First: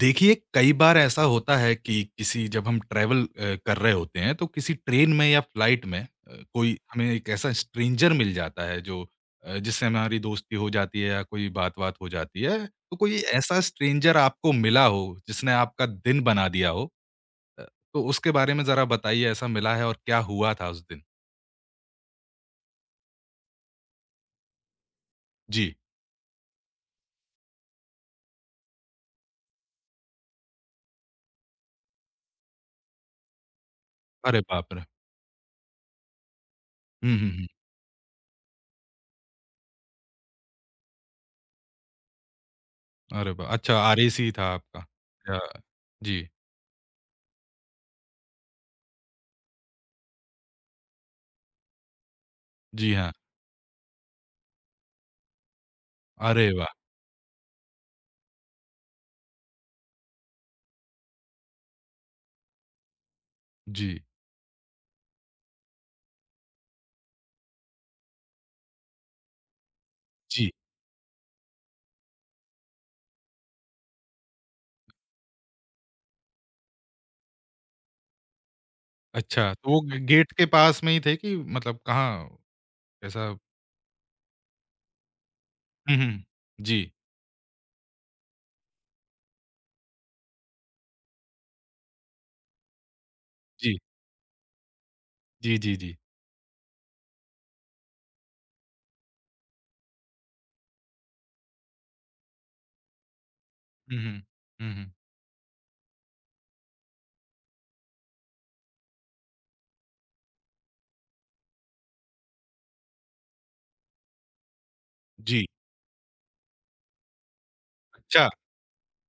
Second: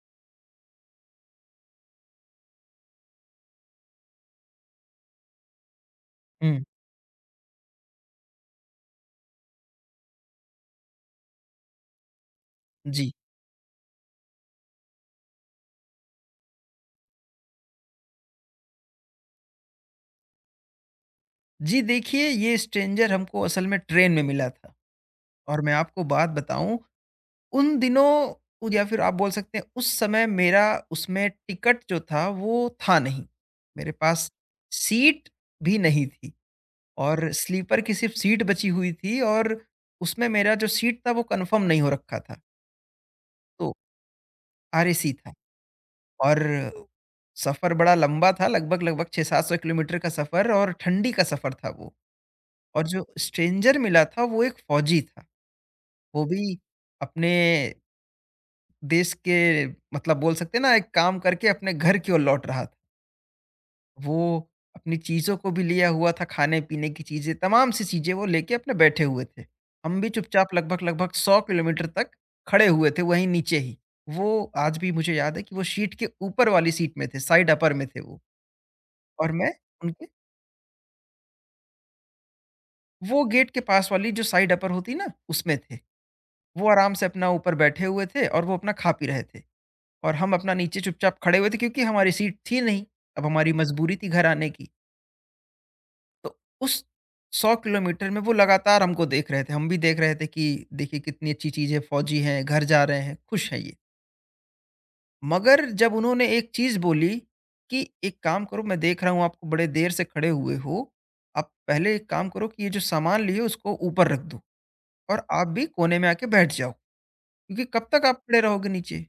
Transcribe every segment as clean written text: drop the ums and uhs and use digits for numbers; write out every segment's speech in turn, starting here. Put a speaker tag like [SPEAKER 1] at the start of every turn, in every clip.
[SPEAKER 1] देखिए, कई बार ऐसा होता है कि किसी जब हम ट्रैवल कर रहे होते हैं, तो किसी ट्रेन में या फ्लाइट में
[SPEAKER 2] हुँ,
[SPEAKER 1] कोई हमें एक ऐसा स्ट्रेंजर मिल जाता है जिससे हमारी दोस्ती हो जाती है या कोई बात-वात हो जाती है। तो
[SPEAKER 2] जी।
[SPEAKER 1] कोई ऐसा स्ट्रेंजर आपको मिला हो, जिसने आपका दिन बना दिया हो, अ, तो उसके बारे में ज़रा बताइए ऐसा मिला है और क्या हुआ था उस दिन?
[SPEAKER 2] जी, देखिए ये स्ट्रेंजर हमको असल में ट्रेन में मिला था और मैं
[SPEAKER 1] जी।
[SPEAKER 2] आपको बात बताऊँ, उन दिनों उ या फिर आप बोल सकते हैं उस समय मेरा उसमें टिकट जो था वो था नहीं। मेरे पास
[SPEAKER 1] अरे बाप रे!
[SPEAKER 2] सीट भी नहीं थी
[SPEAKER 1] हुँ, हुँ,
[SPEAKER 2] और
[SPEAKER 1] हुँ।
[SPEAKER 2] स्लीपर की सिर्फ़ सीट बची हुई थी और उसमें मेरा जो सीट था वो कन्फ़र्म नहीं हो रखा था,
[SPEAKER 1] अरे वाह!
[SPEAKER 2] तो
[SPEAKER 1] अच्छा, आरएसी था आपका।
[SPEAKER 2] आरएसी था
[SPEAKER 1] अ, जी।
[SPEAKER 2] और सफ़र बड़ा लंबा था लगभग-लगभग 600-700 किलोमीटर का सफ़र और ठंडी का सफ़र था वो। और
[SPEAKER 1] जी
[SPEAKER 2] जो
[SPEAKER 1] हाँ।
[SPEAKER 2] स्ट्रेंजर मिला था वो एक फौजी था। वो
[SPEAKER 1] अरे
[SPEAKER 2] भी
[SPEAKER 1] वाह!
[SPEAKER 2] अपने देश के मतलब बोल सकते हैं ना एक काम करके अपने घर की ओर लौट रहा था।
[SPEAKER 1] जी।
[SPEAKER 2] वो अपनी चीज़ों को भी लिया हुआ था, खाने-पीने की चीज़ें, तमाम सी चीज़ें वो लेके अपने बैठे हुए थे। हम भी
[SPEAKER 1] जी।
[SPEAKER 2] चुपचाप लगभग-लगभग 100 किलोमीटर तक खड़े हुए थे वहीं नीचे ही। वो आज भी मुझे याद है कि वो सीट के ऊपर वाली सीट में थे, साइड अपर में थे वो और मैं
[SPEAKER 1] अच्छा, तो वो ग
[SPEAKER 2] उनके
[SPEAKER 1] गेट के पास में ही थे कि मतलब कहाँ
[SPEAKER 2] वो
[SPEAKER 1] ऐसा?
[SPEAKER 2] गेट के पास वाली जो साइड अपर होती है ना उसमें थे।
[SPEAKER 1] हुँ, हुँ।
[SPEAKER 2] वो
[SPEAKER 1] जी।
[SPEAKER 2] आराम से अपना ऊपर बैठे हुए थे और वो अपना खा पी रहे थे और हम अपना नीचे चुपचाप खड़े हुए थे क्योंकि हमारी सीट थी नहीं। अब हमारी
[SPEAKER 1] जी।
[SPEAKER 2] मजबूरी थी घर आने की।
[SPEAKER 1] जी, जी, जी।
[SPEAKER 2] तो उस 100 किलोमीटर में वो लगातार हमको देख रहे थे, हम भी देख रहे थे कि देखिए कितनी अच्छी चीज़ है, फौजी हैं घर जा रहे हैं, खुश हैं ये।
[SPEAKER 1] हुँ, हुँ। हुँ, हुँ।
[SPEAKER 2] मगर जब उन्होंने एक चीज़ बोली कि एक काम करो, मैं देख रहा हूँ आपको बड़े देर से खड़े हुए हो, आप पहले एक काम करो कि ये जो सामान लिए उसको ऊपर रख दो और
[SPEAKER 1] जी।
[SPEAKER 2] आप भी कोने में आके बैठ जाओ, क्योंकि कब तक आप
[SPEAKER 1] अच्छा!
[SPEAKER 2] खड़े रहोगे नीचे।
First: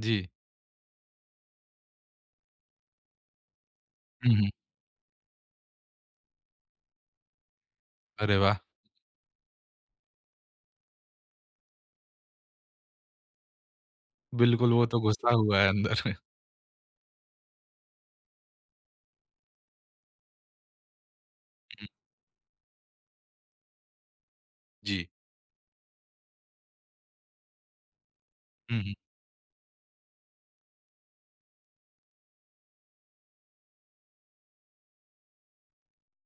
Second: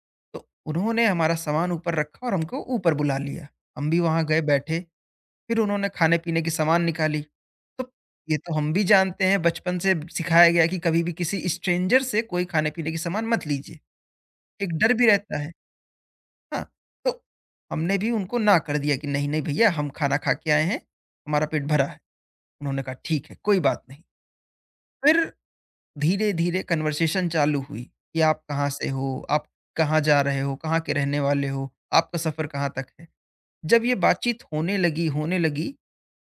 [SPEAKER 1] जी।
[SPEAKER 2] तो उन्होंने हमारा सामान ऊपर रखा और हमको ऊपर बुला लिया। हम भी वहाँ
[SPEAKER 1] हुँ,
[SPEAKER 2] गए
[SPEAKER 1] हुँ।
[SPEAKER 2] बैठे, फिर उन्होंने खाने-पीने की सामान निकाली। तो
[SPEAKER 1] अरे
[SPEAKER 2] ये तो
[SPEAKER 1] वाह!
[SPEAKER 2] हम भी जानते हैं बचपन से सिखाया गया है कि कभी भी किसी स्ट्रेंजर से कोई खाने-पीने की सामान मत लीजिए,
[SPEAKER 1] बिल्कुल,
[SPEAKER 2] एक
[SPEAKER 1] वो
[SPEAKER 2] डर
[SPEAKER 1] तो
[SPEAKER 2] भी
[SPEAKER 1] घुसा
[SPEAKER 2] रहता है।
[SPEAKER 1] हुआ है अंदर।
[SPEAKER 2] हाँ, तो हमने भी उनको ना कर दिया कि नहीं, नहीं भैया हम खाना खा के आए हैं, हमारा पेट
[SPEAKER 1] हुँ,
[SPEAKER 2] भरा है। उन्होंने कहा ठीक है, कोई बात नहीं।
[SPEAKER 1] जी।
[SPEAKER 2] फिर धीरे-धीरे कन्वर्सेशन चालू हुई कि आप कहाँ
[SPEAKER 1] हुँ,
[SPEAKER 2] से
[SPEAKER 1] हुँ।
[SPEAKER 2] हो? आप कहाँ जा रहे हो? कहाँ के रहने वाले हो? आपका सफ़र कहाँ तक है? जब ये बातचीत होने लगी,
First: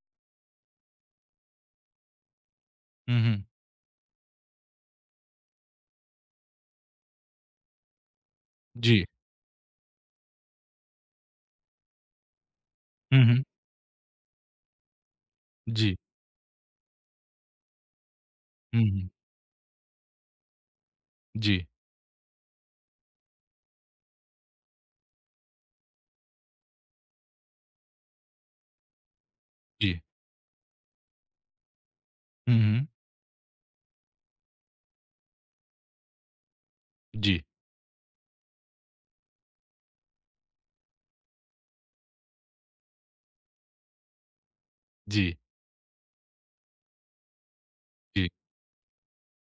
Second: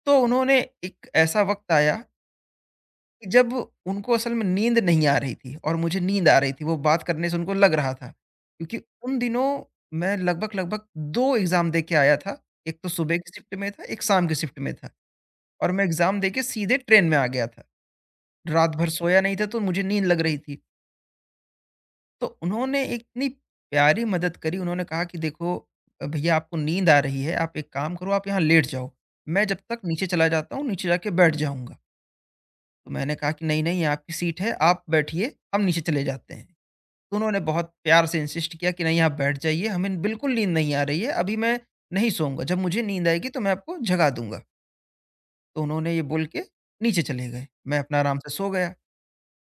[SPEAKER 2] तो उन्होंने एक ऐसा वक़्त आया
[SPEAKER 1] हुँ,
[SPEAKER 2] कि
[SPEAKER 1] हुँ।
[SPEAKER 2] जब उनको असल में नींद नहीं आ रही थी और मुझे नींद आ रही थी, वो बात करने से उनको लग रहा था। क्योंकि
[SPEAKER 1] जी।
[SPEAKER 2] उन दिनों मैं लगभग-लगभग 2 एग्ज़ाम दे के आया था, एक तो सुबह
[SPEAKER 1] हुँ,
[SPEAKER 2] की
[SPEAKER 1] हुँ।
[SPEAKER 2] शिफ्ट में था, एक शाम की शिफ्ट में था और मैं
[SPEAKER 1] जी।
[SPEAKER 2] एग्ज़ाम दे के सीधे ट्रेन में आ गया था। रात
[SPEAKER 1] हुँ,
[SPEAKER 2] भर
[SPEAKER 1] हुँ।
[SPEAKER 2] सोया नहीं था, तो मुझे नींद लग रही थी।
[SPEAKER 1] जी।
[SPEAKER 2] तो उन्होंने एक इतनी प्यारी मदद करी, उन्होंने कहा कि देखो भैया आपको नींद आ रही है, आप एक काम करो आप यहाँ लेट जाओ। मैं जब तक
[SPEAKER 1] जी।
[SPEAKER 2] नीचे चला जाता हूँ, नीचे जाके बैठ जाऊँगा।
[SPEAKER 1] हुँ, हुँ।
[SPEAKER 2] तो मैंने कहा कि नहीं-नहीं ये आपकी सीट है, आप बैठिए, हम नीचे चले जाते हैं। तो उन्होंने
[SPEAKER 1] जी।
[SPEAKER 2] बहुत प्यार से इंसिस्ट किया कि नहीं आप बैठ जाइए, हमें बिल्कुल नींद नहीं आ रही है, अभी मैं नहीं सोऊँगा, जब मुझे नींद आएगी तो मैं आपको जगा दूँगा।
[SPEAKER 1] जी।
[SPEAKER 2] तो उन्होंने ये बोल के नीचे चले गए। मैं अपना आराम
[SPEAKER 1] जी।
[SPEAKER 2] से सो गया।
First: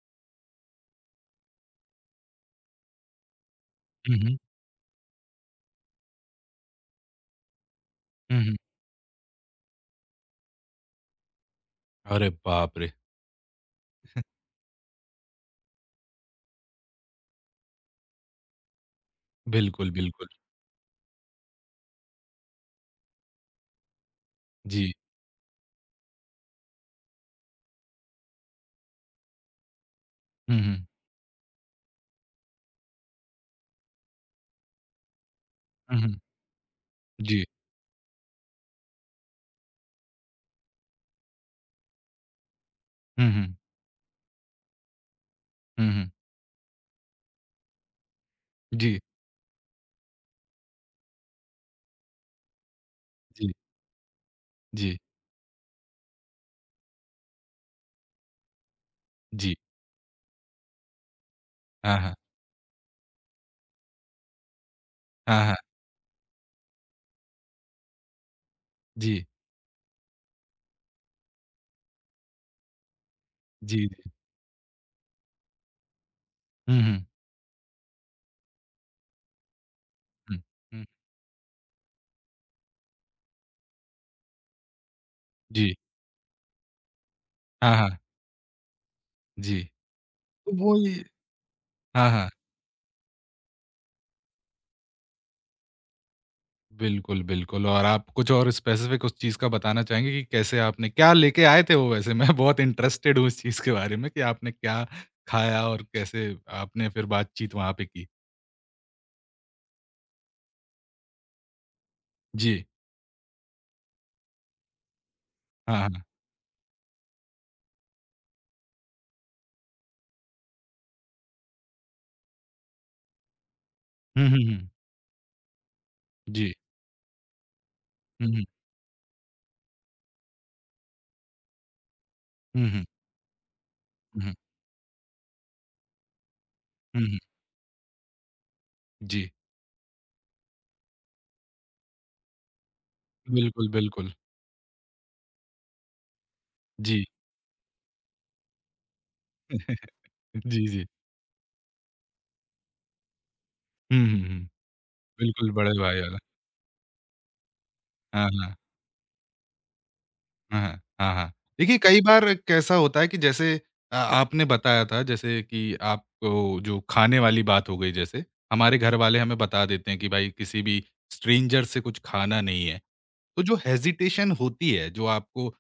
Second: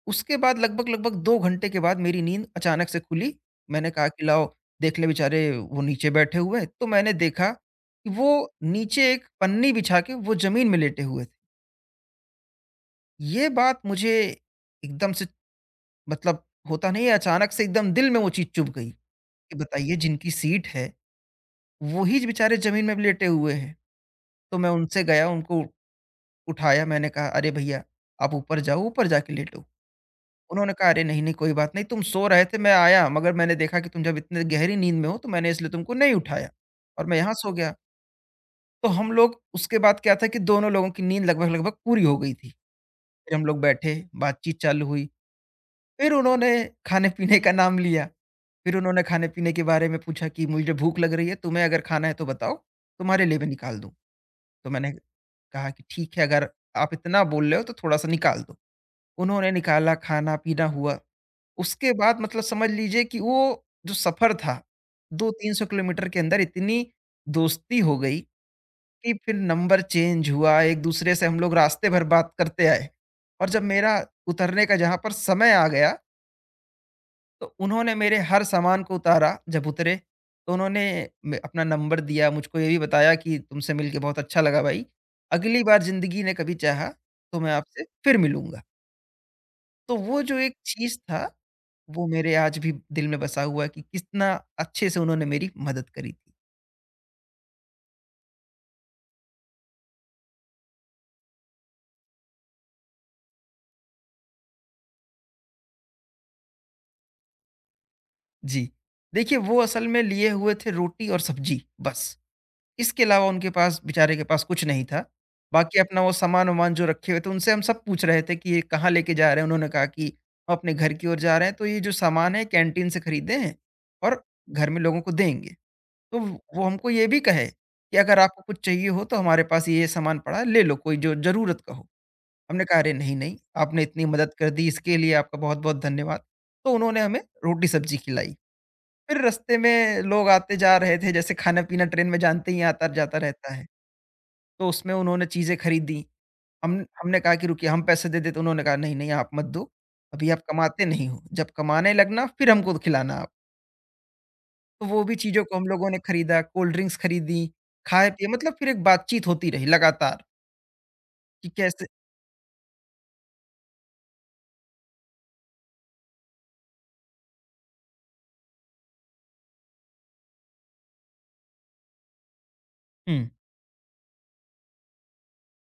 [SPEAKER 2] उसके बाद लगभग-लगभग 2 घंटे के बाद मेरी नींद अचानक से खुली। मैंने कहा
[SPEAKER 1] हुँ,
[SPEAKER 2] कि
[SPEAKER 1] हुँ।
[SPEAKER 2] लाओ देख ले बेचारे वो नीचे बैठे हुए हैं, तो मैंने देखा कि वो
[SPEAKER 1] हुँ, हुँ।
[SPEAKER 2] नीचे एक पन्नी बिछा के वो ज़मीन में लेटे हुए थे।
[SPEAKER 1] अरे बाप रे!
[SPEAKER 2] ये बात मुझे एकदम से मतलब होता नहीं है, अचानक से एकदम दिल में वो चीज़ चुभ गई कि
[SPEAKER 1] बिल्कुल,
[SPEAKER 2] बताइए
[SPEAKER 1] बिल्कुल।
[SPEAKER 2] जिनकी सीट है, वही बेचारे ज़मीन में लेटे हुए हैं। तो मैं
[SPEAKER 1] जी।
[SPEAKER 2] उनसे गया, उनको उठाया, मैंने कहा, "अरे भैया आप ऊपर जाओ, ऊपर जाके लेटो।"
[SPEAKER 1] हुँ,
[SPEAKER 2] उन्होंने
[SPEAKER 1] हुँ।
[SPEAKER 2] कहा, "अरे! नहीं, नहीं, कोई बात नहीं, तुम सो रहे थे, मैं आया, मगर मैंने देखा कि तुम जब इतने गहरी नींद में हो, तो मैंने इसलिए तुमको
[SPEAKER 1] हुँ,
[SPEAKER 2] नहीं
[SPEAKER 1] हुँ।
[SPEAKER 2] उठाया और मैं यहाँ
[SPEAKER 1] जी।
[SPEAKER 2] सो गया।" तो हम लोग उसके बाद क्या था कि दोनों लोगों की नींद लगभग-लगभग पूरी हो गई थी।
[SPEAKER 1] हुँ,
[SPEAKER 2] फिर हम
[SPEAKER 1] हुँ।
[SPEAKER 2] लोग बैठे, बातचीत चालू हुई,
[SPEAKER 1] हुँ, हुँ।
[SPEAKER 2] फिर उन्होंने खाने-पीने का नाम लिया। फिर
[SPEAKER 1] जी।
[SPEAKER 2] उन्होंने खाने-पीने के बारे में पूछा कि, "मुझे भूख लग रही है, तुम्हें अगर खाना है तो बताओ, तुम्हारे लिए मैं
[SPEAKER 1] जी।
[SPEAKER 2] निकाल दूँ।" तो मैंने
[SPEAKER 1] जी।
[SPEAKER 2] कहा कि, "ठीक है, अगर आप इतना बोल रहे हो, तो थोड़ा-सा निकाल दो।" उन्होंने
[SPEAKER 1] जी।
[SPEAKER 2] निकाला, खाना-पीना हुआ। उसके
[SPEAKER 1] हाँ, हाँ।
[SPEAKER 2] बाद मतलब समझ लीजिए कि वो जो सफ़र था,
[SPEAKER 1] हाँ, हाँ।
[SPEAKER 2] 2-300 किलोमीटर के अंदर इतनी दोस्ती हो गई कि
[SPEAKER 1] जी,
[SPEAKER 2] फिर नंबर चेंज हुआ, एक-दूसरे से हम लोग रास्ते भर बात करते आए। और जब
[SPEAKER 1] जी,
[SPEAKER 2] मेरा
[SPEAKER 1] जी।
[SPEAKER 2] उतरने का जहाँ पर समय आ गया,
[SPEAKER 1] हुँ, हुँ,
[SPEAKER 2] तो उन्होंने मेरे हर सामान को उतारा, जब उतरे
[SPEAKER 1] हुँ,
[SPEAKER 2] तो
[SPEAKER 1] हुँ।
[SPEAKER 2] उन्होंने म अपना नंबर दिया, मुझको ये भी बताया कि तुमसे मिलके बहुत अच्छा लगा भाई, अगली
[SPEAKER 1] जी।
[SPEAKER 2] बार ज़िंदगी ने कभी चाहा, तो मैं
[SPEAKER 1] हाँ,
[SPEAKER 2] आपसे
[SPEAKER 1] हाँ।
[SPEAKER 2] फिर मिलूँगा।
[SPEAKER 1] जी। तो
[SPEAKER 2] तो वो जो एक
[SPEAKER 1] वो ये
[SPEAKER 2] चीज़ था वो
[SPEAKER 1] हाँ, हाँ।
[SPEAKER 2] मेरे आज भी दिल में बसा हुआ है कि कितना अच्छे से उन्होंने मेरी मदद करी थी।
[SPEAKER 1] बिल्कुल, बिल्कुल। और आप कुछ और स्पेसिफ़िक उस चीज़ का बताना चाहेंगे कि कैसे आपने क्या लेके आए थे वो वैसे? मैं बहुत इंटरेस्टेड हूँ इस चीज़ के बारे में कि आपने क्या खाया और कैसे आपने फिर बातचीत वहाँ पे की?
[SPEAKER 2] जी। देखिए वो असल में लिए हुए थे रोटी और सब्ज़ी बस।
[SPEAKER 1] जी।
[SPEAKER 2] इसके अलावा उनके पास बेचारे के पास कुछ नहीं था।
[SPEAKER 1] हाँ,
[SPEAKER 2] बाकी अपना
[SPEAKER 1] हाँ।
[SPEAKER 2] वो सामान-वामान जो रखे हुए थे उनसे हम सब पूछ रहे थे कि ये कहाँ लेके जा रहे हैं? उन्होंने कहा कि हम अपने घर की ओर जा रहे हैं, तो ये जो सामान है कैंटीन से खरीदे हैं और
[SPEAKER 1] हुँ, हुँ, हुँ।
[SPEAKER 2] घर में लोगों को देंगे। तो
[SPEAKER 1] जी।
[SPEAKER 2] वो हमको ये भी कहे कि अगर
[SPEAKER 1] हुँ,
[SPEAKER 2] आपको
[SPEAKER 1] हुँ।
[SPEAKER 2] कुछ चाहिए हो तो हमारे पास ये-ये सामान पड़ा है, ले लो कोई जो ज़रूरत का हो। हमने
[SPEAKER 1] हुँ,
[SPEAKER 2] कहा
[SPEAKER 1] हुँ।
[SPEAKER 2] अरे नहीं, नहीं, आपने इतनी
[SPEAKER 1] हुँ,
[SPEAKER 2] मदद
[SPEAKER 1] हुँ।
[SPEAKER 2] कर दी इसके लिए आपका बहुत-बहुत धन्यवाद। तो उन्होंने
[SPEAKER 1] हुँ, हुँ।
[SPEAKER 2] हमें रोटी-सब्ज़ी खिलाई। फिर
[SPEAKER 1] जी।
[SPEAKER 2] रास्ते में लोग आते जा रहे थे, जैसे खाना-पीना ट्रेन में जानते ही आता-जाता रहता है।
[SPEAKER 1] बिल्कुल, बिल्कुल।
[SPEAKER 2] तो उसमें उन्होंने चीज़ें खरीदी। हम
[SPEAKER 1] जी।
[SPEAKER 2] हमने कहा कि रुकिए हम पैसे दे दें, तो उन्होंने कहा नहीं, नहीं आप मत दो, अभी आप
[SPEAKER 1] जी,
[SPEAKER 2] कमाते
[SPEAKER 1] जी।
[SPEAKER 2] नहीं हो, जब कमाने लगना फिर हमको खिलाना आप।
[SPEAKER 1] हुँ, हुँ, हुँ।
[SPEAKER 2] तो वो भी चीज़ों
[SPEAKER 1] बिल्कुल,
[SPEAKER 2] को हम
[SPEAKER 1] बड़े
[SPEAKER 2] लोगों ने
[SPEAKER 1] भाई वाला।
[SPEAKER 2] खरीदा, कोल्ड ड्रिंक्स खरीदी,
[SPEAKER 1] हाँ,
[SPEAKER 2] खाए-पिए,
[SPEAKER 1] हाँ।
[SPEAKER 2] मतलब फिर एक बातचीत होती रही लगातार
[SPEAKER 1] हाँ, हाँ। हाँ, हाँ।
[SPEAKER 2] कि
[SPEAKER 1] देखिए,
[SPEAKER 2] कैसे।
[SPEAKER 1] कई बार कैसा होता है कि जैसे आपने बताया था जैसे कि आपको जो खाने वाली बात हो गई जैसे, हमारे घर वाले हमें बता देते हैं कि भाई किसी भी स्ट्रेंजर से कुछ खाना नहीं है।
[SPEAKER 2] हुँ,
[SPEAKER 1] तो जो हेज़िटेशन होती है, जो आपको अ,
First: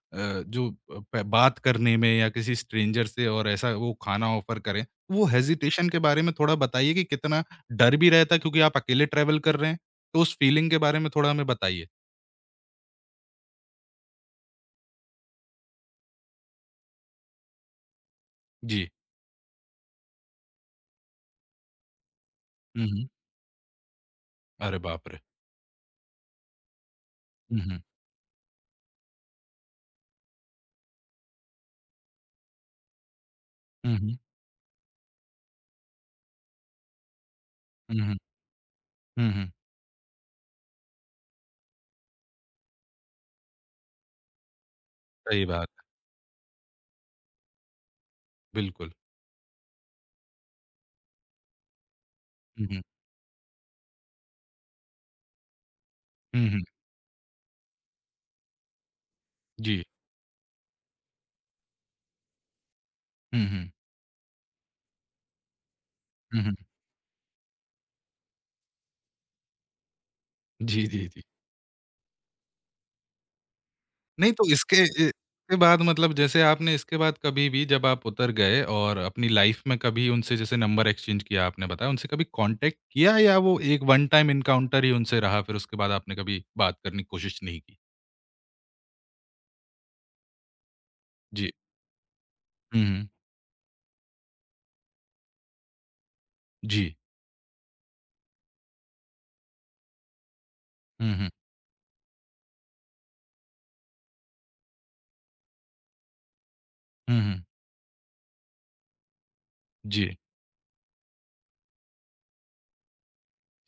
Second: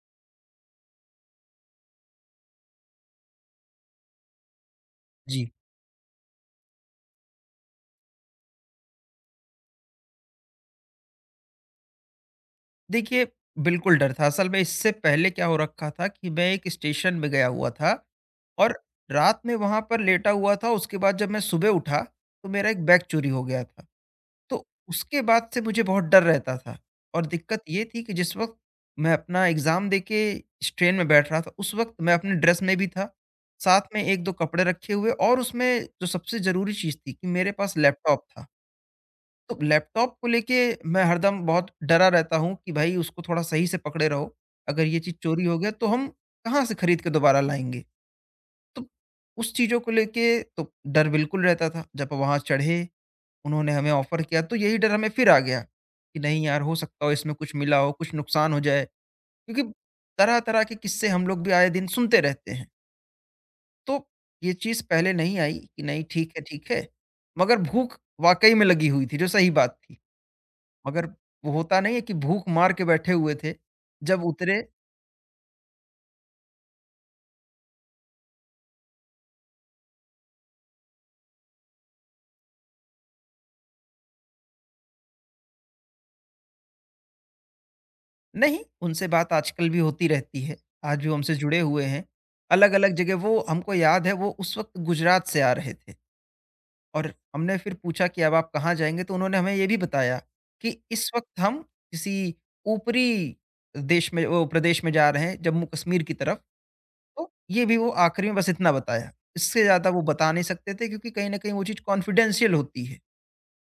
[SPEAKER 1] जो अ, प बात करने में या किसी स्ट्रेंजर से और ऐसा वो खाना ऑफ़र करें, वो
[SPEAKER 2] जी।
[SPEAKER 1] हेज़िटेशन के बारे में थोड़ा बताइए कि कितना डर भी रहता है क्योंकि आप अकेले ट्रैवल कर रहे हैं? तो उस फीलिंग के बारे में थोड़ा हमें बताइए?
[SPEAKER 2] देखिए, बिल्कुल डर था। असल में इससे पहले क्या हो रखा था कि मैं एक स्टेशन पे गया हुआ था और
[SPEAKER 1] जी।
[SPEAKER 2] रात में वहाँ पर लेटा हुआ था। उसके बाद जब मैं सुबह उठा, तो मेरा एक
[SPEAKER 1] हुँ,
[SPEAKER 2] बैग
[SPEAKER 1] हुँ।
[SPEAKER 2] चोरी हो गया था। तो
[SPEAKER 1] अरे बाप रे!
[SPEAKER 2] उसके बाद से मुझे बहुत डर रहता था और
[SPEAKER 1] हुँ,
[SPEAKER 2] दिक्कत
[SPEAKER 1] हुँ।
[SPEAKER 2] ये थी कि जिस वक़्त मैं अपना एग्ज़ाम देके इस ट्रेन में बैठ रहा था, उस वक़्त मैं अपने ड्रेस में भी था। साथ
[SPEAKER 1] हुँ,
[SPEAKER 2] में
[SPEAKER 1] हुँ।
[SPEAKER 2] 1-2 कपड़े रखे हुए और उसमें जो सबसे ज़रूरी चीज़ थी कि मेरे पास
[SPEAKER 1] हुँ, हुँ।
[SPEAKER 2] लैपटॉप था।
[SPEAKER 1] हुँ, हुँ।
[SPEAKER 2] तो लैपटॉप को लेके मैं हरदम बहुत डरा रहता हूँ कि भाई उसको थोड़ा सही से पकड़े रहो। अगर ये चीज़
[SPEAKER 1] सही
[SPEAKER 2] चोरी हो
[SPEAKER 1] बात
[SPEAKER 2] गया
[SPEAKER 1] है,
[SPEAKER 2] तो हम कहाँ से खरीद के दोबारा लाएँगे? तो
[SPEAKER 1] बिल्कुल।
[SPEAKER 2] उस चीज़ों को लेके तो डर बिल्कुल रहता था। जब वहाँ
[SPEAKER 1] हुँ, हुँ।
[SPEAKER 2] चढ़े, उन्होंने हमें ऑफ़र किया तो यही डर हमें फिर आ गया कि नहीं
[SPEAKER 1] हुँ,
[SPEAKER 2] यार,
[SPEAKER 1] हुँ।
[SPEAKER 2] हो सकता हो इसमें कुछ मिला हो, कुछ नुकसान हो जाए। क्योंकि
[SPEAKER 1] जी।
[SPEAKER 2] तरह-तरह के किस्से हम लोग भी आए दिन सुनते रहते हैं।
[SPEAKER 1] हुँ, हुँ।
[SPEAKER 2] तो ये चीज़ पहले नहीं आई कि नहीं ठीक
[SPEAKER 1] हुँ,
[SPEAKER 2] है,
[SPEAKER 1] हुँ।
[SPEAKER 2] ठीक है। मगर भूख वाक़ई में लगी हुई थी, जो सही बात थी।
[SPEAKER 1] जी,
[SPEAKER 2] मगर
[SPEAKER 1] जी, जी।
[SPEAKER 2] वो होता नहीं है कि भूख मार के बैठे हुए थे, जब
[SPEAKER 1] नहीं तो
[SPEAKER 2] उतरे
[SPEAKER 1] इसके ए इसके बाद मतलब जैसे आपने इसके बाद कभी भी जब आप उतर गए और अपनी लाइफ़ में कभी उनसे जैसे नंबर एक्सचेंज किया आपने बताया, उनसे कभी कॉन्टैक्ट किया या वो एक वन टाइम एनकाउंटर ही उनसे रहा, फिर उसके बाद आपने कभी बात करने की कोशिश नहीं की?
[SPEAKER 2] नहीं, उनसे बात आजकल भी होती रहती है, आज भी वो हमसे
[SPEAKER 1] जी।
[SPEAKER 2] जुड़े हुए हैं।
[SPEAKER 1] हुँ,
[SPEAKER 2] अलग-अलग
[SPEAKER 1] हुँ।
[SPEAKER 2] जगह वो हमको याद है, वो उस वक़्त गुजरात से आ रहे थे
[SPEAKER 1] जी।
[SPEAKER 2] और हमने फिर पूछा कि अब आप कहाँ जाएँगे? तो उन्होंने हमें ये भी बताया कि इस
[SPEAKER 1] हुँ, हुँ।
[SPEAKER 2] वक़्त हम किसी ऊपरी देश में, वो प्रदेश में जा रहे हैं, जम्मू-कश्मीर की तरफ।
[SPEAKER 1] हुँ,
[SPEAKER 2] तो
[SPEAKER 1] हुँ।
[SPEAKER 2] ये भी वो आखिरी में बस इतना बताया, इससे ज़्यादा वो
[SPEAKER 1] जी।
[SPEAKER 2] बता नहीं सकते थे क्योंकि कहीं न कहीं वो चीज़ कॉन्फिडेंशियल होती है।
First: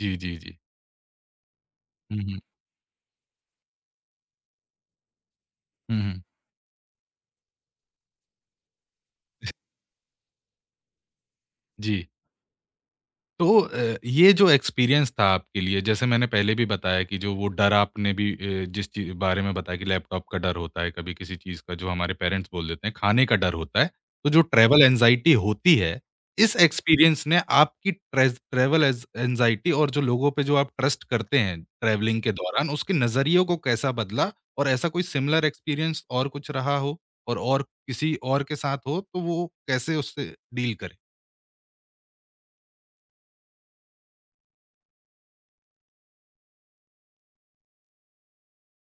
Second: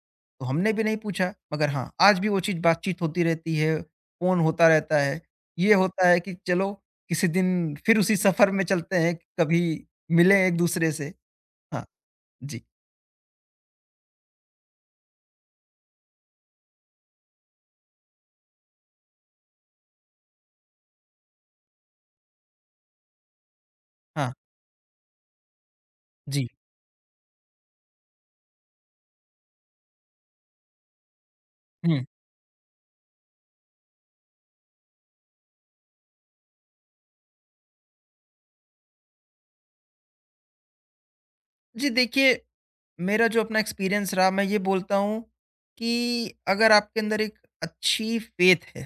[SPEAKER 1] जी, जी,
[SPEAKER 2] तो
[SPEAKER 1] जी।
[SPEAKER 2] हमने भी नहीं पूछा, मगर हाँ, आज
[SPEAKER 1] हुँ,
[SPEAKER 2] भी
[SPEAKER 1] हुँ।
[SPEAKER 2] वो चीज़ बातचीत होती रहती है, फ़ोन होता रहता है। ये
[SPEAKER 1] हुँ,
[SPEAKER 2] होता है
[SPEAKER 1] हुँ।
[SPEAKER 2] कि चलो किसी दिन फिर उसी सफ़र में चलते हैं, कभी मिलें एक-दूसरे से। हाँ,
[SPEAKER 1] जी।
[SPEAKER 2] जी,
[SPEAKER 1] तो ये जो एक्सपीरियंस था आपके लिए जैसे मैंने पहले भी बताया कि जो वो डर आपने भी, जिस चीज़ बारे में बताया कि लैपटॉप का डर होता है, कभी किसी चीज़ का जो हमारे पेरेंट्स बोल देते हैं, खाने का डर होता है। तो
[SPEAKER 2] हाँ,
[SPEAKER 1] जो ट्रैवल एंग्ज़ायटी होती है,
[SPEAKER 2] जी,
[SPEAKER 1] इस एक्सपीरियंस ने आपकी ट्रेज़ ट्रैवल एज़ एंग्ज़ायटी और जो लोगों पे जो आप ट्रस्ट करते हैं
[SPEAKER 2] हुँ।
[SPEAKER 1] ट्रैवलिंग के दौरान, उसके नज़रियों को कैसा बदला? और ऐसा कोई सिमिलर एक्सपीरियंस और कुछ रहा हो और किसी और के साथ हो, तो वो कैसे उससे डील करें?
[SPEAKER 2] जी, देखिए मेरा जो अपना एक्सपीरियंस रहा, मैं ये बोलता हूँ कि अगर आपके अंदर एक अच्छी फ़ेथ है,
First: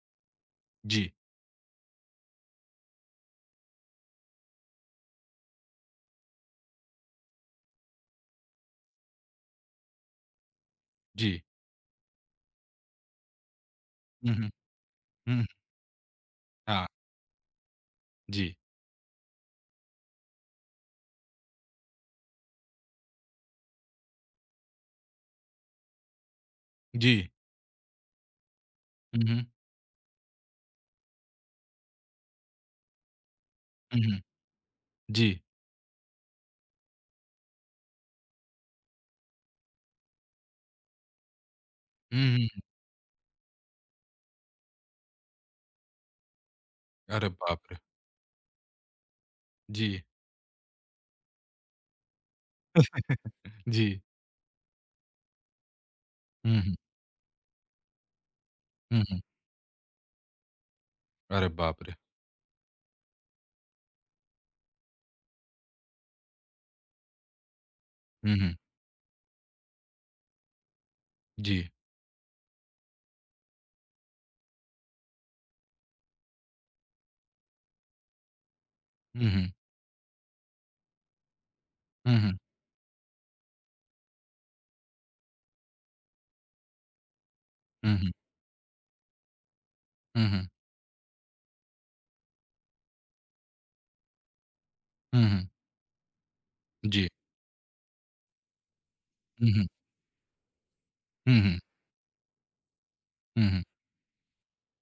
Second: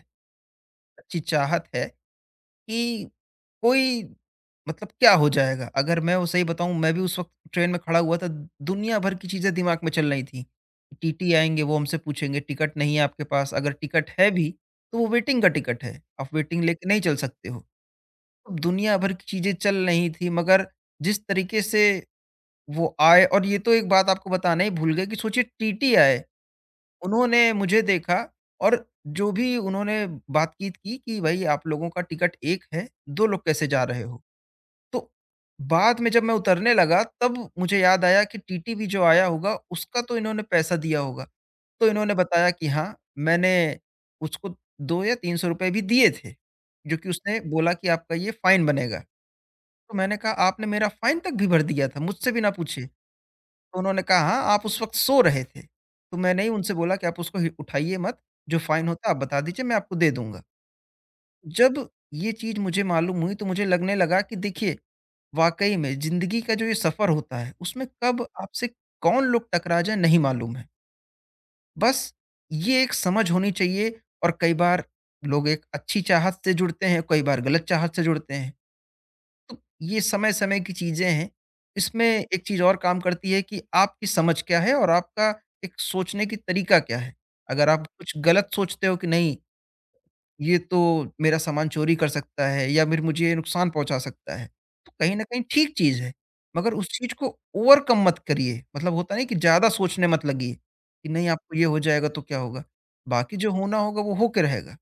[SPEAKER 1] जी,
[SPEAKER 2] अच्छी चाहत है कि कोई मतलब क्या हो जाएगा? अगर मैं वो सही बताऊँ, मैं भी उस वक़्त ट्रेन में खड़ा हुआ था, दुनिया भर की चीज़ें दिमाग में चल रही थी। टीटी
[SPEAKER 1] जी।
[SPEAKER 2] आएँगे, वो हमसे पूछेंगे टिकट नहीं है आपके पास, अगर टिकट है
[SPEAKER 1] हुँ, हुँ।
[SPEAKER 2] भी तो वो वेटिंग
[SPEAKER 1] हुँ,
[SPEAKER 2] का टिकट है, आप वेटिंग
[SPEAKER 1] हाँ,
[SPEAKER 2] लेके नहीं चल सकते हो।
[SPEAKER 1] जी,
[SPEAKER 2] अब दुनिया भर की चीज़ें चल रही थी, मगर जिस तरीके से वो आए, और ये तो एक बात आपको बताना ही भूल गए कि सोचिए टीटी आए।
[SPEAKER 1] जी।
[SPEAKER 2] उन्होंने मुझे देखा और
[SPEAKER 1] हुँ,
[SPEAKER 2] जो
[SPEAKER 1] हुँ,
[SPEAKER 2] भी उन्होंने बातचीत की कि भाई आप लोगों का टिकट एक है, 2 लोग कैसे जा
[SPEAKER 1] हुँ,
[SPEAKER 2] रहे
[SPEAKER 1] हुँ,
[SPEAKER 2] हो? तो
[SPEAKER 1] जी।
[SPEAKER 2] बाद में जब मैं उतरने लगा, तब मुझे याद आया कि टीटी भी जो आया होगा, उसका तो इन्होंने पैसा दिया होगा। तो इन्होंने
[SPEAKER 1] हुँ, हुँ,
[SPEAKER 2] बताया
[SPEAKER 1] हुँ।
[SPEAKER 2] कि हाँ, मैंने उसको 2 या ₹300 भी दिए थे, जो कि
[SPEAKER 1] अरे
[SPEAKER 2] उसने
[SPEAKER 1] बाप
[SPEAKER 2] बोला
[SPEAKER 1] रे!
[SPEAKER 2] कि आपका ये फाइन बनेगा। तो
[SPEAKER 1] जी,
[SPEAKER 2] मैंने कहा, आपने मेरा फाइन तक भी भर दिया था, मुझसे भी ना पूछे? तो
[SPEAKER 1] जी।
[SPEAKER 2] उन्होंने कहा, "हाँ, आप उस वक़्त सो रहे थे।" तो मैंने ही
[SPEAKER 1] हुँ,
[SPEAKER 2] उनसे
[SPEAKER 1] हुँ,
[SPEAKER 2] बोला कि आप उसको हि उठाइए मत, जो फ़ाइन
[SPEAKER 1] हुँ,
[SPEAKER 2] होता है
[SPEAKER 1] हुँ।
[SPEAKER 2] आप बता दीजिए, मैं आपको दे दूँगा।
[SPEAKER 1] अरे
[SPEAKER 2] जब
[SPEAKER 1] बाप रे!
[SPEAKER 2] ये चीज़ मुझे मालूम हुई, तो मुझे लगने लगा कि देखिए, वाक़ई में ज़िंदगी का जो ये सफ़र होता है, उसमें कब
[SPEAKER 1] हुँ, हुँ,
[SPEAKER 2] आपसे कौन लोग टकरा जाएँ नहीं मालूम है।
[SPEAKER 1] जी।
[SPEAKER 2] बस ये एक समझ होनी चाहिए, और कई बार लोग एक अच्छी चाहत से जुड़ते हैं, कई बार गलत चाहत से जुड़ते हैं।
[SPEAKER 1] हुँ, हुँ,
[SPEAKER 2] तो ये समय-समय की चीज़ें हैं। इसमें
[SPEAKER 1] हुँ, हुँ,
[SPEAKER 2] एक चीज़ और काम करती है कि आपकी समझ क्या है, और आपका एक सोचने की तरीका क्या है। अगर आप
[SPEAKER 1] हुँ, हुँ,
[SPEAKER 2] कुछ गलत सोचते हो कि नहीं,
[SPEAKER 1] हुँ, हुँ,
[SPEAKER 2] ये तो मेरा सामान चोरी कर सकता है या फिर मुझे ये नुकसान पहुँचा सकता है, तो कहीं न
[SPEAKER 1] हुँ,
[SPEAKER 2] कहीं
[SPEAKER 1] हुँ,
[SPEAKER 2] ठीक चीज़ है। मगर उस
[SPEAKER 1] जी।
[SPEAKER 2] चीज़ को ओवरकम मत करिए, मतलब होता नहीं कि
[SPEAKER 1] हुँ, हुँ,
[SPEAKER 2] ज़्यादा सोचने मत लगिए, कि नहीं,
[SPEAKER 1] हुँ,
[SPEAKER 2] आपको
[SPEAKER 1] हुँ,
[SPEAKER 2] ये हो जाएगा तो क्या होगा? बाकी
[SPEAKER 1] हुँ,
[SPEAKER 2] जो
[SPEAKER 1] हुँ,
[SPEAKER 2] होना होगा वो हो के रहेगा।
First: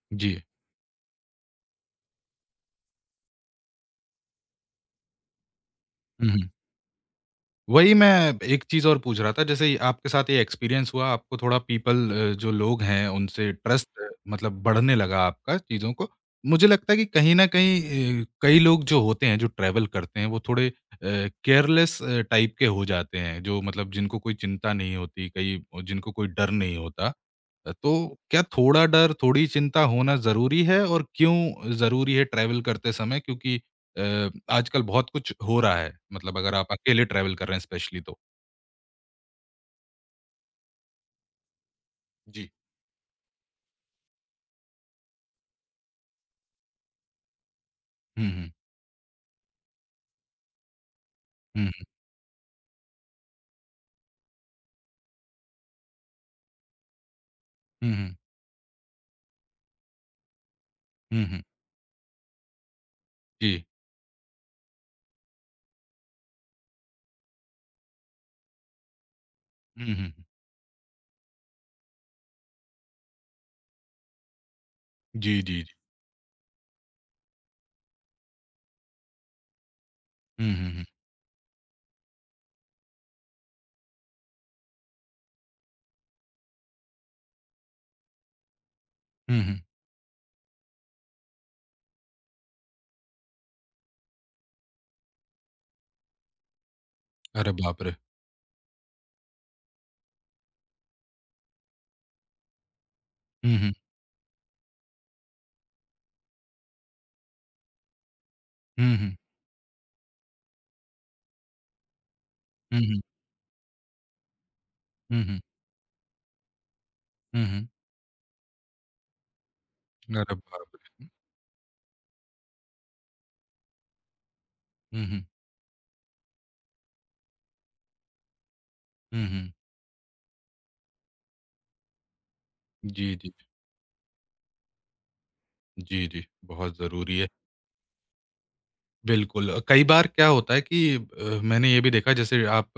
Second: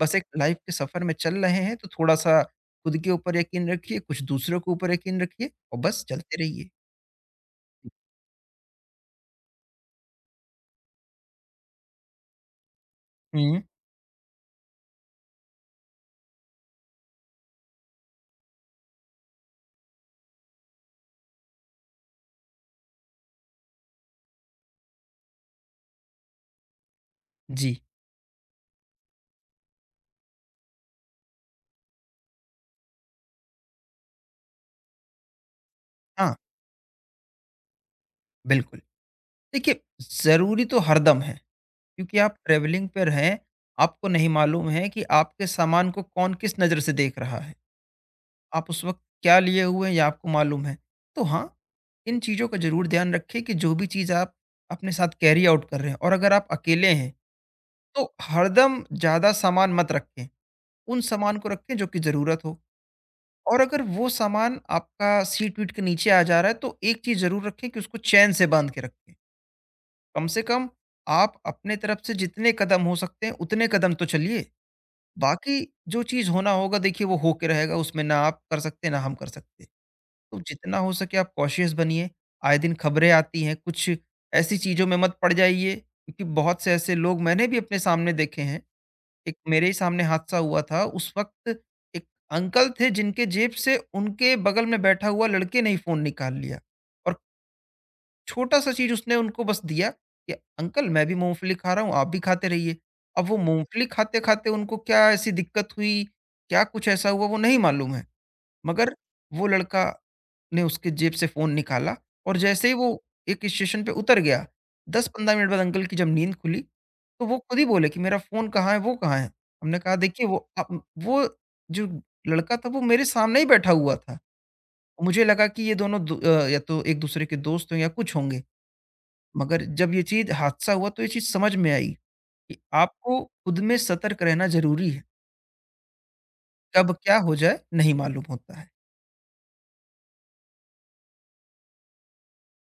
[SPEAKER 2] बस एक
[SPEAKER 1] जी।
[SPEAKER 2] लाइफ के सफर में चल रहे हैं, तो थोड़ा-सा खुद के ऊपर यकीन रखिए, कुछ दूसरों के ऊपर यकीन रखिए और बस
[SPEAKER 1] हुँ,
[SPEAKER 2] चलते
[SPEAKER 1] हुँ।
[SPEAKER 2] रहिए।
[SPEAKER 1] वही मैं एक चीज़ और पूछ रहा था, जैसे आपके साथ ये एक्सपीरियंस हुआ, आपको थोड़ा पीपल जो लोग हैं, उनसे
[SPEAKER 2] हुँ।
[SPEAKER 1] ट्रस्ट मतलब बढ़ने लगा आपका चीज़ों को। मुझे लगता है कि कहीं न कहीं, कई लोग जो होते हैं, जो ट्रैवल करते हैं, वो थोड़े केयरलेस टाइप के हो जाते हैं, जो मतलब जिनको कोई चिंता नहीं होती, कई जिनको कोई डर नहीं होता।
[SPEAKER 2] जी,
[SPEAKER 1] तो क्या थोड़ा डर, थोड़ी चिंता होना ज़रूरी है और क्यों ज़रूरी है ट्रैवल करते समय? क्योंकि अ, आजकल बहुत कुछ हो रहा है,
[SPEAKER 2] हाँ,
[SPEAKER 1] मतलब अगर आप अकेले ट्रैवल कर रहे हैं स्पेशली तो।
[SPEAKER 2] बिल्कुल। देखिए, ज़रूरी तो हरदम है, क्योंकि आप
[SPEAKER 1] जी।
[SPEAKER 2] ट्रैवलिंग पर हैं, आपको नहीं मालूम है कि आपके सामान को कौन किस नज़र से देख रहा है।
[SPEAKER 1] हुँ, हुँ।
[SPEAKER 2] आप उस वक़्त क्या लिए हुए हैं, ये आपको मालूम है। तो हाँ,
[SPEAKER 1] हुँ, हुँ,
[SPEAKER 2] इन चीज़ों का ज़रूर ध्यान रखें कि जो भी चीज़ आप अपने साथ कैरी आउट कर रहे हैं, और अगर आप अकेले हैं,
[SPEAKER 1] हुँ,
[SPEAKER 2] तो
[SPEAKER 1] हुँ,
[SPEAKER 2] हरदम ज़्यादा सामान मत रखें। उन
[SPEAKER 1] हुँ,
[SPEAKER 2] सामान
[SPEAKER 1] हुँ।
[SPEAKER 2] को रखें जो कि ज़रूरत हो।
[SPEAKER 1] जी।
[SPEAKER 2] और अगर वो सामान आपका सीट-वीट के नीचे आ जा रहा है, तो एक चीज़ ज़रूर रखें कि उसको चैन से बाँध के रखें।
[SPEAKER 1] हुँ, हुँ, हुँ।
[SPEAKER 2] कम से कम आप अपने तरफ से जितने कदम हो सकते हैं, उतने कदम तो चलिए।
[SPEAKER 1] जी,
[SPEAKER 2] बाकी
[SPEAKER 1] जी, जी।
[SPEAKER 2] जो चीज़ होना होगा, देखिए, वो हो के रहेगा, उसमें ना आप कर सकते, ना हम कर सकते। तो
[SPEAKER 1] हुँ, हुँ,
[SPEAKER 2] जितना
[SPEAKER 1] हुँ।
[SPEAKER 2] हो सके आप कॉशियस बनिए। आए दिन खबरें आती हैं, कुछ ऐसी चीज़ों में मत पड़ जाइए, क्योंकि बहुत से ऐसे लोग मैंने भी अपने सामने देखे हैं। एक
[SPEAKER 1] हुँ, हुँ।
[SPEAKER 2] मेरे ही सामने हादसा हुआ था उस वक़्त। एक अंकल थे, जिनके जेब से उनके बगल में बैठा हुआ लड़के ने ही फ़ोन निकाल लिया, और
[SPEAKER 1] अरे बाप रे!
[SPEAKER 2] छोटा-सा चीज़ उसने उनको बस दिया कि अंकल, मैं भी मूँगफली खा रहा हूँ, आप भी खाते रहिए। अब वो
[SPEAKER 1] हुँ, हुँ।
[SPEAKER 2] मूँगफली खाते-खाते उनको क्या ऐसी दिक्कत हुई, क्या कुछ ऐसा हुआ वो नहीं मालूम है, मगर
[SPEAKER 1] हुँ, हुँ।
[SPEAKER 2] वो लड़का ने उसके जेब से फ़ोन निकाला, और जैसे ही
[SPEAKER 1] हुँ,
[SPEAKER 2] वो
[SPEAKER 1] हुँ।
[SPEAKER 2] एक स्टेशन पे उतर गया,
[SPEAKER 1] हुँ,
[SPEAKER 2] 10-15
[SPEAKER 1] हुँ।
[SPEAKER 2] मिनट बाद अंकल की जब नींद खुली, तो वो
[SPEAKER 1] हुँ,
[SPEAKER 2] खुद ही
[SPEAKER 1] हुँ।
[SPEAKER 2] बोले कि मेरा फ़ोन कहाँ है, वो कहाँ है? हमने कहा, देखिए,
[SPEAKER 1] अरे बाप रे!
[SPEAKER 2] वो जो लड़का था वो मेरे सामने ही बैठा हुआ था।
[SPEAKER 1] हुँ, हुँ।
[SPEAKER 2] मुझे लगा कि ये दोनों या तो एक दूसरे के दोस्त हों या कुछ होंगे।
[SPEAKER 1] हुँ, हुँ।
[SPEAKER 2] मगर जब ये चीज़ हादसा हुआ, तो ये चीज़ समझ में आई कि
[SPEAKER 1] जी,
[SPEAKER 2] आपको
[SPEAKER 1] जी।
[SPEAKER 2] खुद में सतर्क रहना ज़रूरी है।
[SPEAKER 1] जी, जी। बहुत
[SPEAKER 2] कब
[SPEAKER 1] ज़रूरी
[SPEAKER 2] क्या
[SPEAKER 1] है।
[SPEAKER 2] हो जाए नहीं मालूम होता है।
[SPEAKER 1] बिल्कुल। कई बार क्या होता है कि, मैंने ये भी देखा जैसे आप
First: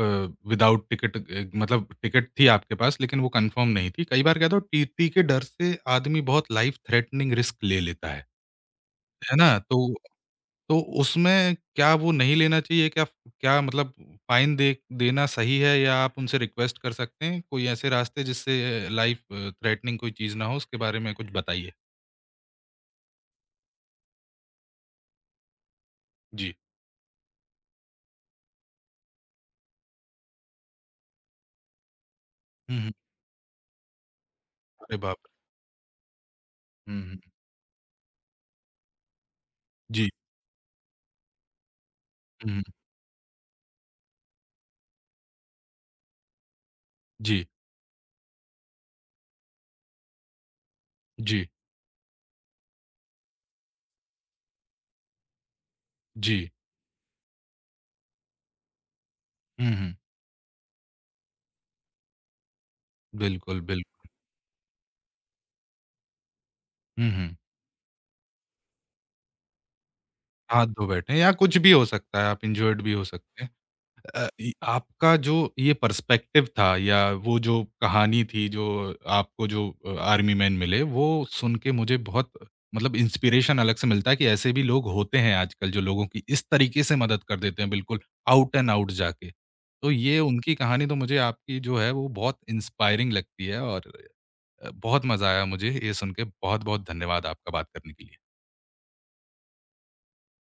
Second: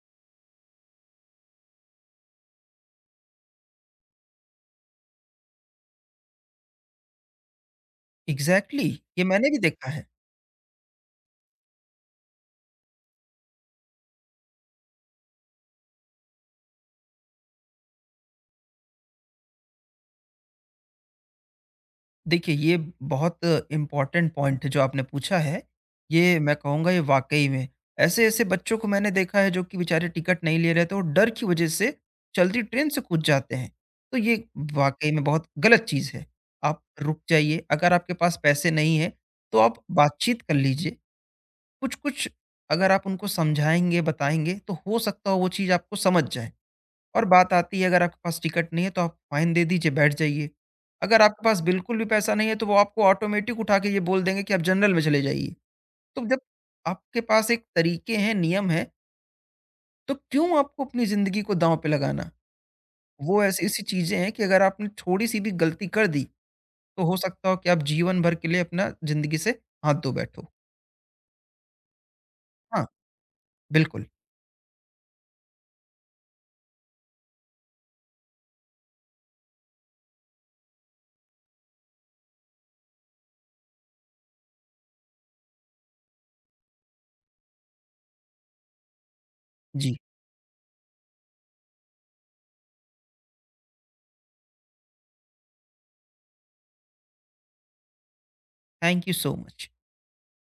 [SPEAKER 1] विदाउट टिकट, मतलब टिकट थी आपके पास लेकिन वो कन्फर्म नहीं थी। कई बार क्या होता है टीटी के डर से आदमी बहुत लाइफ थ्रेटनिंग रिस्क ले लेता है।
[SPEAKER 2] एग्ज़ैक्टली, ये
[SPEAKER 1] है ना?
[SPEAKER 2] मैंने भी
[SPEAKER 1] तो
[SPEAKER 2] देखा है।
[SPEAKER 1] तो उसमें क्या वो नहीं लेना चाहिए? क्या क्या मतलब फाइन दे देना सही है या आप उनसे रिक्वेस्ट कर सकते हैं? कोई ऐसे रास्ते जिससे, लाइफ थ्रेटनिंग कोई चीज़ ना हो उसके बारे में कुछ बताइए?
[SPEAKER 2] देखिए, ये बहुत इम्पोर्टेंट पॉइंट जो आपने पूछा है, ये
[SPEAKER 1] जी।
[SPEAKER 2] मैं कहूँगा, ये वाक़ई में, ऐसे-ऐसे बच्चों को मैंने देखा है जो कि बेचारे टिकट नहीं ले रहे थे और डर की वजह से चलती
[SPEAKER 1] हुँ,
[SPEAKER 2] ट्रेन
[SPEAKER 1] हुँ।
[SPEAKER 2] से कूद जाते हैं। तो ये
[SPEAKER 1] अरे
[SPEAKER 2] वाक़ई
[SPEAKER 1] बाप!
[SPEAKER 2] में बहुत गलत चीज़ है। आप
[SPEAKER 1] हुँ, हुँ।
[SPEAKER 2] रुक जाइए, अगर आपके पास पैसे नहीं हैं, तो आप
[SPEAKER 1] जी।
[SPEAKER 2] बातचीत कर लीजिए। कुछ-कुछ,
[SPEAKER 1] हुँ, हुँ।
[SPEAKER 2] अगर आप उनको समझाएँगे, बताएँगे, तो हो सकता है वो चीज़ आपको समझ जाएँ। और
[SPEAKER 1] जी।
[SPEAKER 2] बात आती है, अगर आपके पास टिकट नहीं है तो आप फाइन दे दीजिए, बैठ जाइए। अगर आपके
[SPEAKER 1] जी।
[SPEAKER 2] पास बिल्कुल भी पैसा नहीं है, तो वो आपको ऑटोमेटिक उठा के ये बोल देंगे कि आप जनरल में चले जाइए। तो जब
[SPEAKER 1] जी।
[SPEAKER 2] आपके पास एक तरीके हैं, नियम हैं,
[SPEAKER 1] हुँ, हुँ।
[SPEAKER 2] तो क्यों आपको अपनी ज़िंदगी को दाँव पे लगाना? वो
[SPEAKER 1] बिल्कुल, बिल्कुल।
[SPEAKER 2] ऐसी-ऐसी चीज़ें हैं कि अगर आपने थोड़ी-सी भी गलती कर दी, तो
[SPEAKER 1] हुँ,
[SPEAKER 2] हो
[SPEAKER 1] हुँ।
[SPEAKER 2] सकता हो कि आप जीवन भर के लिए अपना ज़िंदगी से हाथ धो बैठो।
[SPEAKER 1] हाथ धो बैठे या कुछ भी हो सकता है, आप इंजर्ड
[SPEAKER 2] हाँ,
[SPEAKER 1] भी हो सकते हैं।
[SPEAKER 2] बिल्कुल।
[SPEAKER 1] अ, इ आपका जो ये पर्सपेक्टिव था या वो जो कहानी थी जो आपको, आर्मी मैन मिले, वो सुन के मुझे बहुत मतलब इंस्पिरेशन अलग से मिलता है कि ऐसे भी लोग होते हैं आजकल जो लोगों की इस तरीके से मदद कर देते हैं बिल्कुल आउट एंड आउट जाके। तो
[SPEAKER 2] जी,
[SPEAKER 1] ये उनकी कहानी तो मुझे आपकी जो है वो बहुत इंस्पायरिंग लगती है और, बहुत मज़ा आया मुझे ये सुन के। बहुत-बहुत धन्यवाद आपका बात करने के लिए।
[SPEAKER 2] Thank you so much.